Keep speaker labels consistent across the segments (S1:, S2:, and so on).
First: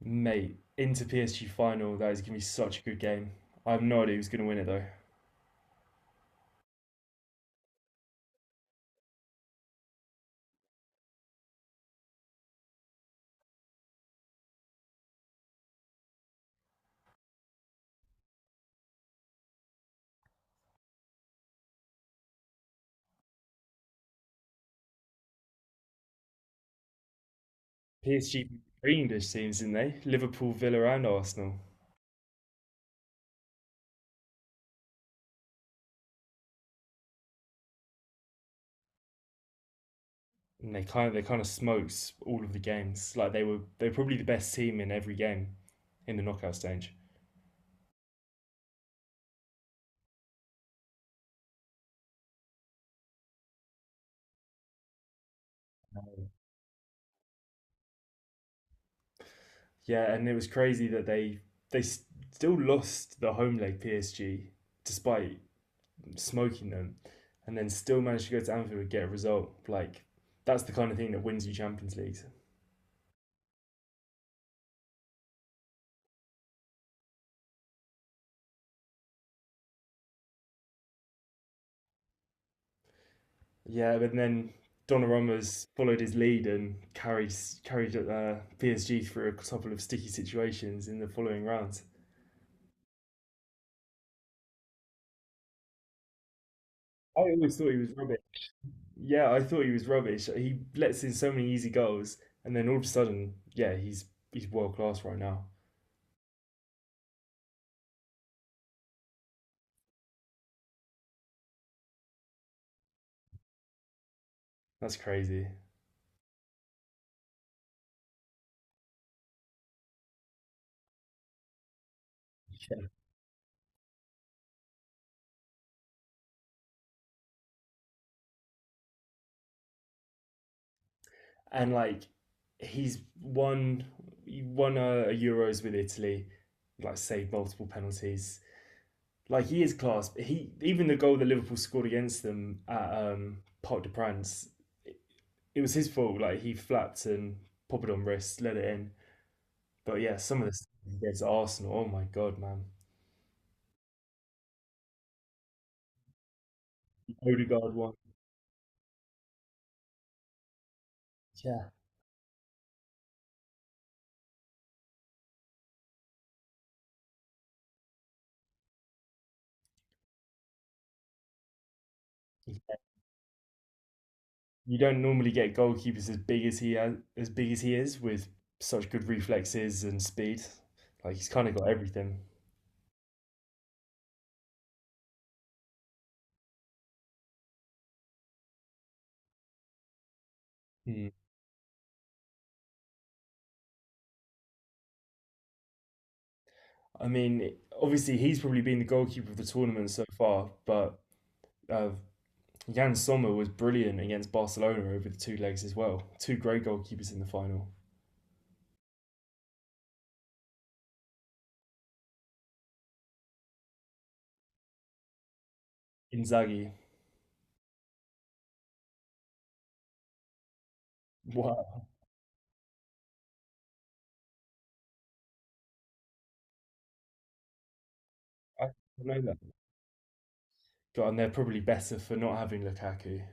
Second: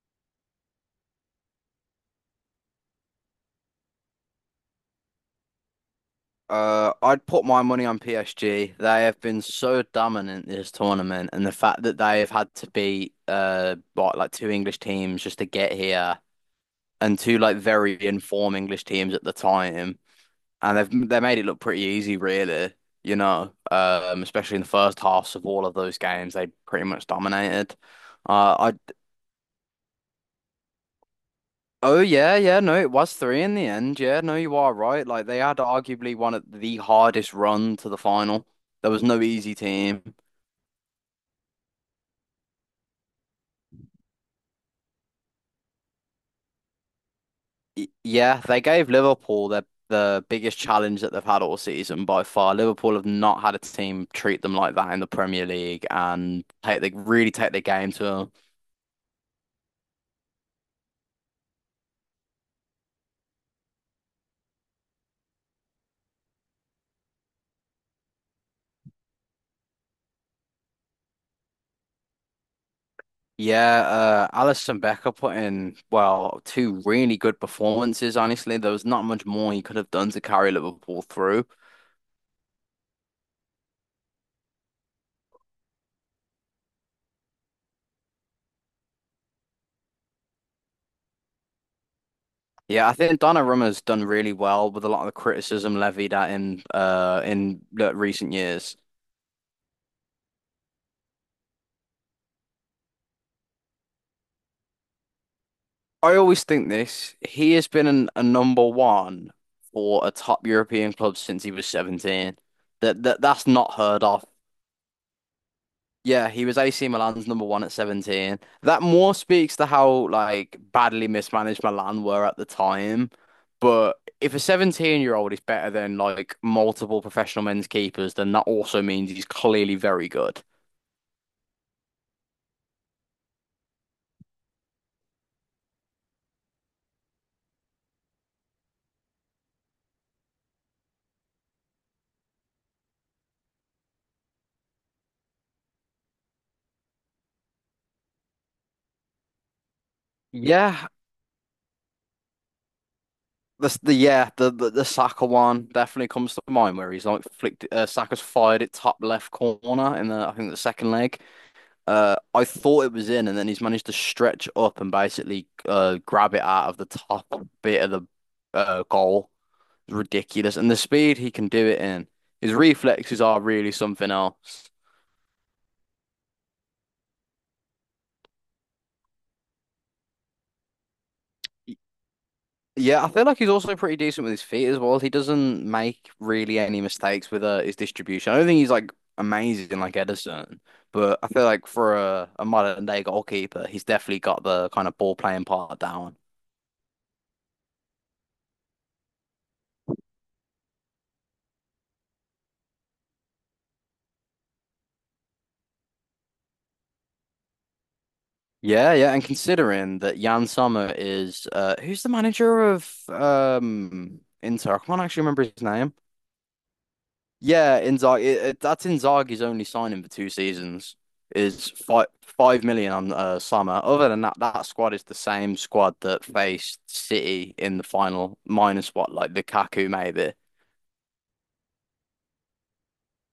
S1: Mate, Inter PSG final, that is going to be such a good game. I have no idea who's going to win it though.
S2: I'd put my money on PSG. They have been so dominant this tournament, and the fact that they have had to beat what, like two English teams just to get here, and two like very informed English teams at the time, and they made it look pretty easy, really. Especially in the first halves of all of those games, they pretty much dominated.
S1: PSG
S2: Uh,
S1: three English teams, didn't they? Liverpool, Villa, and Arsenal.
S2: Oh yeah, yeah, no, it was three in the end. Yeah, no, you are right. Like they had arguably one of the hardest run to the final. There was no easy team.
S1: And they kind of smokes all of the games. Like they were probably the best team in every game in the knockout stage.
S2: Yeah, they gave Liverpool the biggest challenge that they've had all season by far. Liverpool have not had a team treat them like that in the Premier League and take they really take the game to them.
S1: Yeah, and it was crazy that they still lost the home leg PSG despite smoking them, and then still managed to go to Anfield and get a result. Like that's the kind of thing that wins you Champions League.
S2: Yeah, Alisson Becker put in, well, two really good performances, honestly. There was not much more he could have done to carry Liverpool through.
S1: Yeah, but then Donnarumma's followed his lead and carried PSG through a couple of sticky situations in the following rounds.
S2: Yeah, I think Donnarumma's done really well with a lot of the criticism levied at him
S1: I always
S2: in
S1: thought he
S2: the
S1: was rubbish.
S2: recent years.
S1: Yeah, I thought he was rubbish. He lets in so many easy goals, and then all of a sudden, yeah, he's world class right now.
S2: I always think this, he has been a number one for a top European club since he was 17. That's not heard of.
S1: That's crazy.
S2: Yeah, he was AC Milan's number one at 17. That more speaks to how like badly mismanaged Milan were at the time. But if a 17-year-old is better than like multiple professional men's keepers, then that also means he's clearly very good.
S1: And like, he's won he won a Euros with Italy, like saved multiple penalties, like he is class. He even the goal that Liverpool scored against them at Parc de Prance, it, it was his fault. Like he flapped and popped it on wrist, let it in. But yeah, some of this
S2: Yeah,
S1: against Arsenal. Oh my god, man!
S2: the Saka one definitely comes to mind where he's like flicked
S1: Odegaard one.
S2: Saka's fired it top left corner in the I think the second leg.
S1: Yeah,
S2: I thought it was in, and then he's managed to stretch up and basically grab it out of the top bit of the goal. It's ridiculous, and the speed he can do it in. His reflexes are really something else.
S1: you don't normally get goalkeepers as big as he has, as big as he is with such good reflexes and speed. Like he's kind of got everything.
S2: Yeah, I feel like he's also pretty decent with his feet as well. He doesn't make really any mistakes with his distribution. I don't think he's like amazing like Edison,
S1: Hmm.
S2: but I feel like for a modern day goalkeeper, he's definitely got the kind of ball playing part down.
S1: I mean, obviously he's probably been the goalkeeper of the tournament so far, but uh, Jan Sommer was brilliant against Barcelona over the two legs as well. Two great goalkeepers in the final.
S2: Yeah, yeah, and considering that Jan Sommer is who's the manager of Inter? I can't actually remember his name.
S1: Inzaghi,
S2: Yeah, Inzaghi. That's Inzaghi's only signing for 2 seasons is
S1: wow,
S2: five million on Summer. Other than that, that squad is the same squad that faced City in the final,
S1: I
S2: minus what
S1: didn't
S2: like
S1: know that.
S2: Lukaku maybe.
S1: God, and they're probably better for not having Lukaku.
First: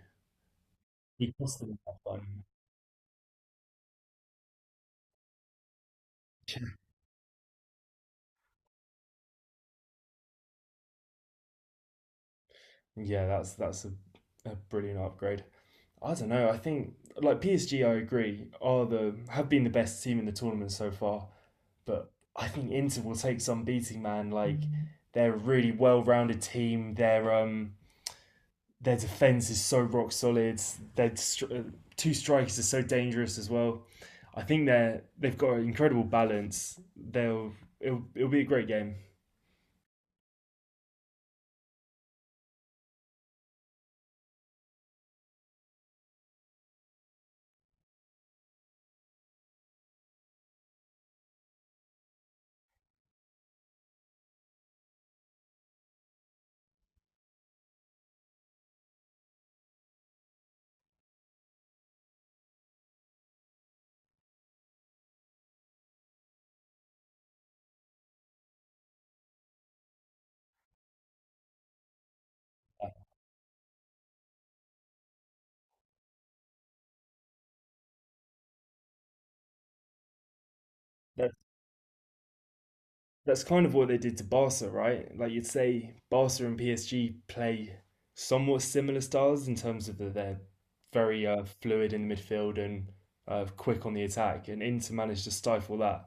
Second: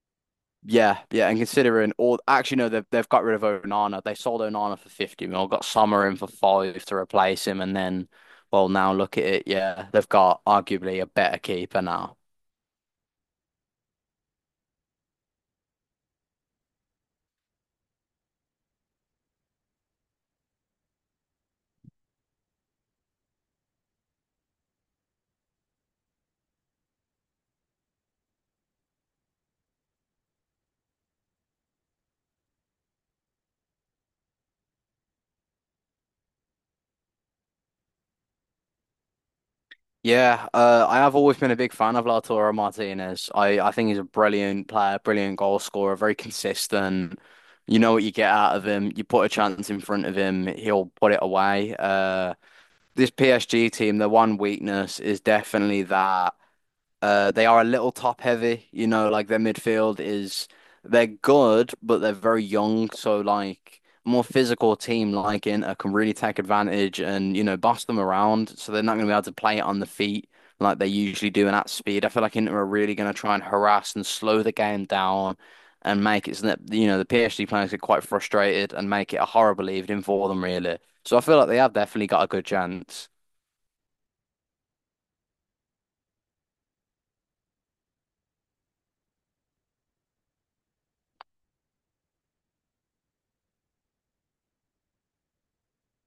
S2: Yeah, yeah.
S1: He
S2: And
S1: cost them
S2: considering
S1: that
S2: all,
S1: one.
S2: actually no, they've got rid of Onana. They sold Onana for 50 mil, got Summer in for five to replace him, and then well now look at it. Yeah, they've got arguably a better keeper now.
S1: Yeah, that's a brilliant upgrade. I don't know. I think like PSG, I agree, are the have been the best team in the tournament so far. But I think Inter will take some beating, man. Like they're a really well-rounded team. They're their defense is so rock solid. Their two strikers are so dangerous as well. I think they've got an incredible balance. They'll It'll be a great game.
S2: Yeah, I have always been a big fan of Lautaro Martinez. I think he's a brilliant player, brilliant goal scorer, very consistent. You know what you get out of him. You put a chance in front of him, he'll put it away. This PSG team, their one weakness is definitely that. They are a little top heavy, you know, like their midfield is they're good, but they're very young. So like more physical team like Inter can really take advantage and, you know, boss them around. So they're not gonna be able to play it on the feet like they usually do and at speed. I feel like Inter are really gonna try and harass and slow the game down and make it so that, you know, the PSG players get quite frustrated and make it a horrible evening for them really. So I
S1: That,
S2: feel like they have definitely got a good chance.
S1: that's kind of what they did to Barca, right? Like you'd say, Barca and PSG play somewhat similar styles in terms of they're very fluid in the midfield and quick on the attack, and Inter managed to stifle that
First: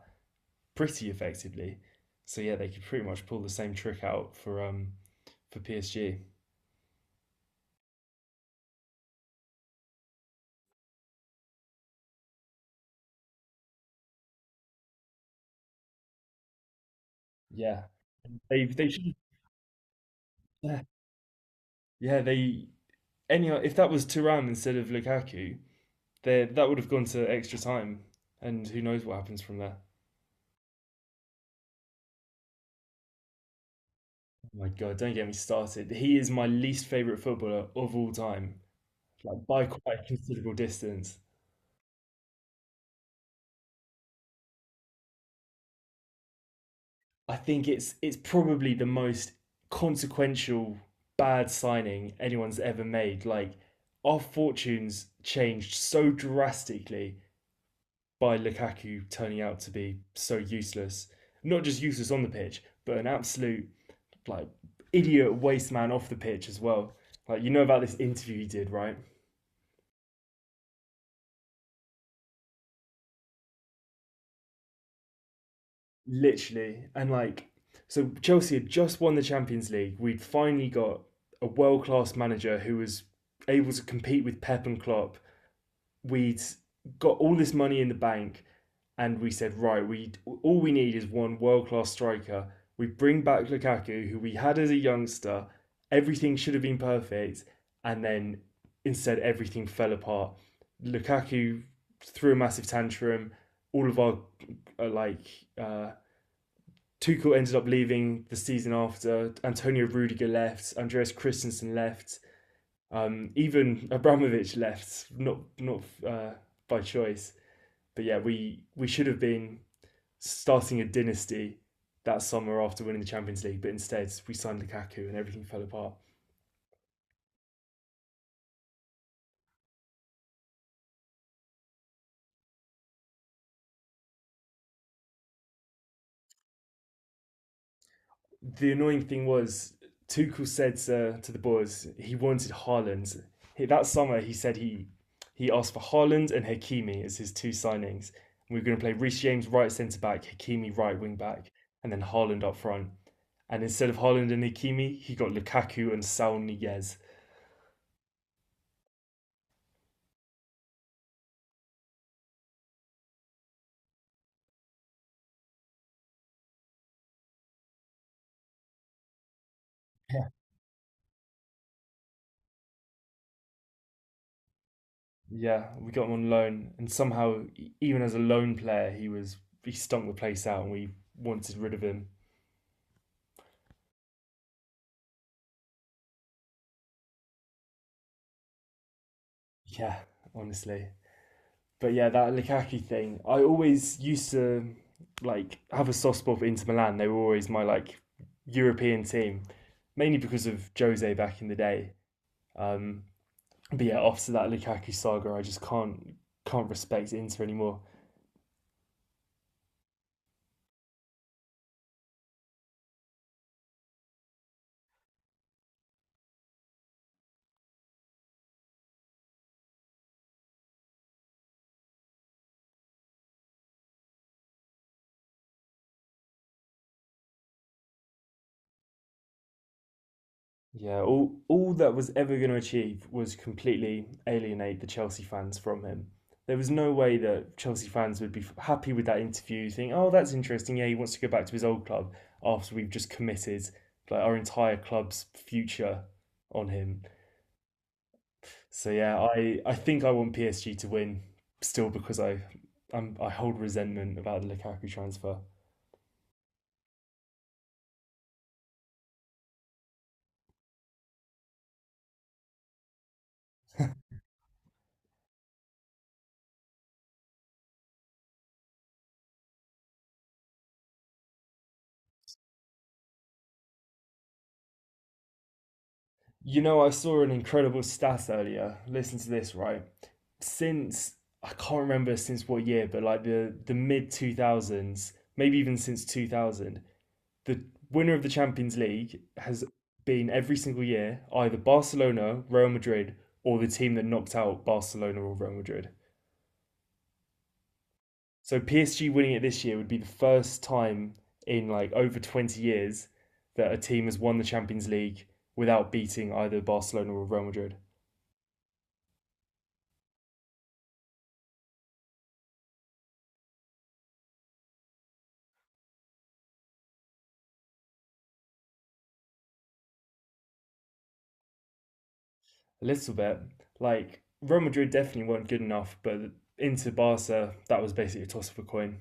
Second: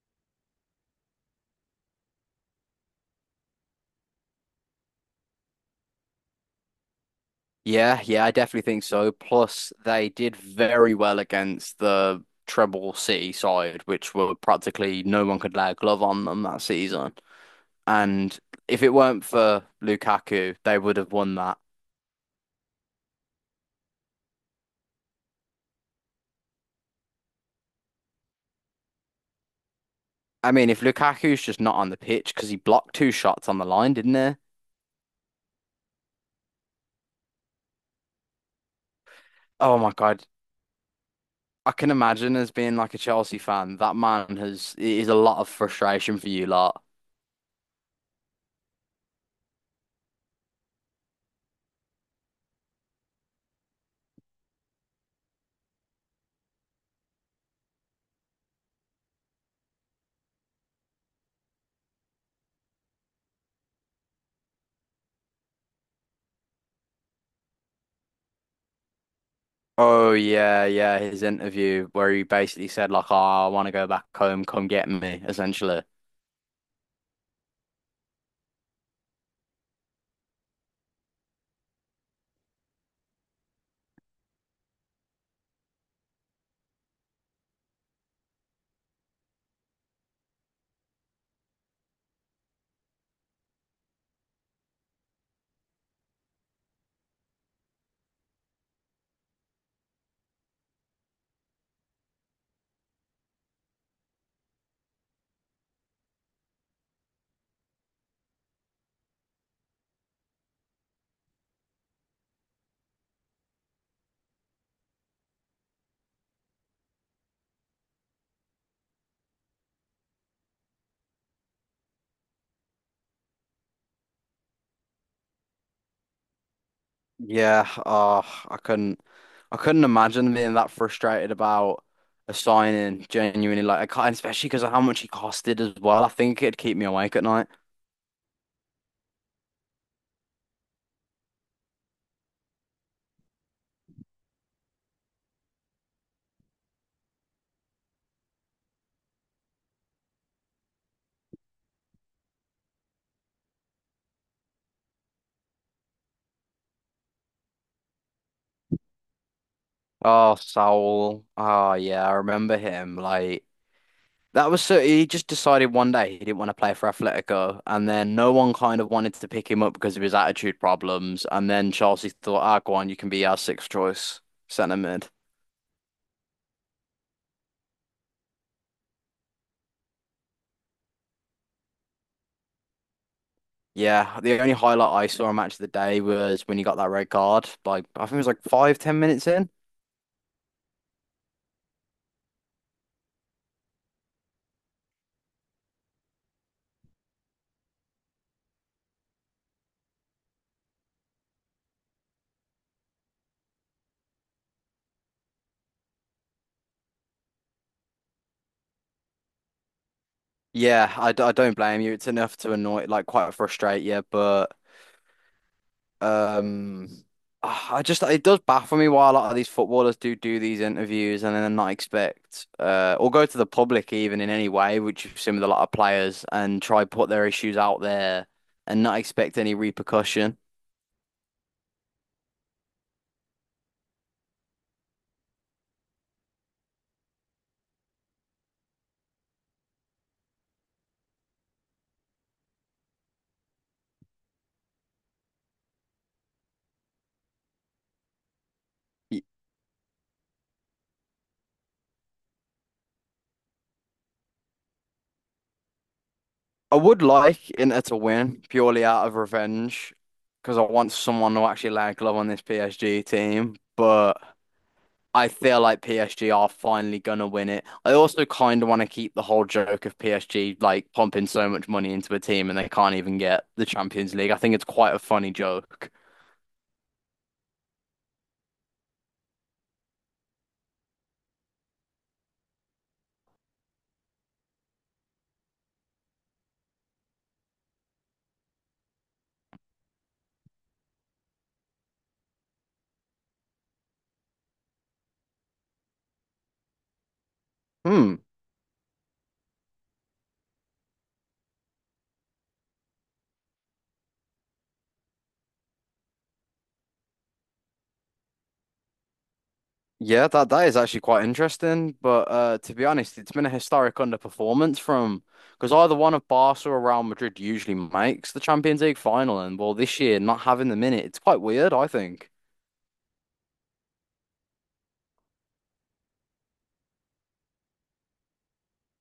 S1: pretty effectively. So yeah, they could pretty much pull the same trick out for PSG.
S2: Yeah, yeah, I definitely think so. Plus, they did very well against the Treble City side, which were practically no one could lay a glove on them that season.
S1: Yeah,
S2: And if
S1: they
S2: it
S1: should.
S2: weren't for Lukaku, they
S1: Yeah,
S2: would have won that.
S1: yeah. They anyhow. If that was Thuram instead of Lukaku, there that would have gone to extra time, and who knows what happens from there.
S2: I mean, if Lukaku's just not on the pitch because he blocked two shots on the line, didn't he?
S1: Oh my God, don't get me started. He is my least favorite footballer of all time, like by
S2: Oh my
S1: quite a
S2: God.
S1: considerable distance.
S2: I can imagine as being like a Chelsea fan, that man has it is a lot of frustration for you lot.
S1: I think it's probably the most consequential bad signing anyone's ever made. Like our fortunes changed so drastically by Lukaku turning out to be so useless. Not just useless on the pitch, but an absolute like idiot waste man off the pitch as well. Like you know about this interview he did, right?
S2: Oh yeah, yeah, his interview where he basically said like, "Oh, I want to go back home. Come get me," essentially.
S1: Literally, and like so Chelsea had just won the Champions League. We'd finally got a world class manager who was able to compete with Pep and Klopp, we'd got all this money in the bank and we said, right, we all we need is one world class striker. We bring back Lukaku, who we had as a youngster. Everything should have been perfect, and then instead everything fell apart. Lukaku threw a massive tantrum. All of our like uh, Tuchel ended up leaving the season after. Antonio Rudiger left. Andreas Christensen left. Even Abramovich left, not uh, by choice. But yeah, we should have been starting a dynasty that summer after winning the Champions League, but instead we signed Lukaku and everything fell apart.
S2: Yeah, oh, I couldn't, I couldn't imagine being that frustrated about a signing. Genuinely, like I can't, especially because of how much he costed as well. I think it'd keep me awake at night.
S1: The annoying thing was Tuchel said to the boys he wanted Haaland. That summer he said he asked for Haaland and Hakimi as his two signings. We were going to play Reece James right centre back, Hakimi right wing back, and then Haaland up front. And instead of Holland and Hakimi, he got Lukaku and Saul Niguez.
S2: Oh, Saul. Oh yeah, I remember him. Like that was so he just decided one day he didn't want to play for Atletico, and then no one kind of wanted to pick him up because of his
S1: Yeah.
S2: attitude problems. And then Chelsea thought, ah, go on, you can be our sixth choice centre mid.
S1: Yeah, we got him on loan, and somehow, even as a loan player, he stunk the place out, and we wanted rid of him.
S2: Yeah, the only highlight I saw on Match of the Day was when he got that red card. Like I think it was like five, 10 minutes in.
S1: Yeah, honestly. But yeah, that Lukaku thing, I always used to like have a soft spot for Inter Milan. They were always my like European team, mainly because of Jose back in the day. Um, but yeah, after that Lukaku saga, I just can't respect Inter anymore.
S2: Yeah, I don't blame you. It's enough to annoy, like quite frustrate you, but. Um, I just it does baffle me why a lot of these footballers do these interviews and then not expect or go to the public even in any way, which you've seen with a lot of players, and try put their issues out there and not expect any repercussion.
S1: Yeah, all that was ever going to achieve was completely alienate the Chelsea fans from him. There was no way that Chelsea fans would be happy with that interview, think, "Oh, that's interesting. Yeah, he wants to go back to his old club after we've just committed like our entire club's future on him." So yeah, I think I want PSG to win still because I hold resentment about the Lukaku transfer.
S2: I would like Inter to win purely out of revenge because I want someone to actually lay a glove on this PSG team, but. I feel like PSG are finally gonna win it. I also kind of want to keep the whole joke of PSG like pumping so much money into a team and they can't even get the Champions League. I think it's quite a funny joke.
S1: You know, I saw an incredible stat earlier. Listen to this, right? Since I can't remember since what year, but like the mid two thousands, maybe even since 2000, the winner of the Champions League has been every single year either Barcelona, Real Madrid, or the team that knocked out Barcelona or Real Madrid.
S2: Hmm.
S1: So PSG winning it this year would be the first time in like over 20 years that a team has won the Champions League without beating either Barcelona or Real Madrid.
S2: Yeah, that that is actually quite interesting. But to be honest, it's been a historic underperformance from because either one of Barca or Real Madrid usually makes the Champions League final, and well, this year not having them in it, it's quite weird, I think.
S1: A little bit. Like Real Madrid definitely weren't good enough, but into Barca, that was basically a toss of a coin.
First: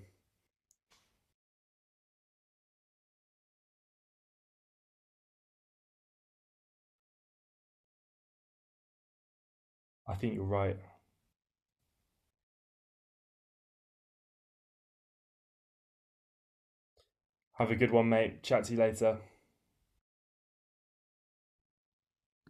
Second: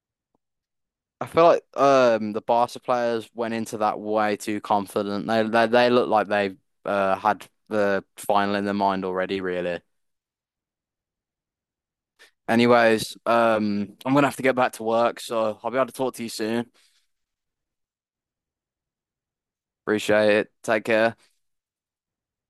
S2: I feel like the Barca players went into that way too confident. They look like they had the final in their mind already, really.
S1: I think you're right.
S2: Anyways, I'm gonna have to get back to work, so I'll be able to talk to you soon.
S1: Have a good one, mate. Chat to you later.
S2: Appreciate it. Take care.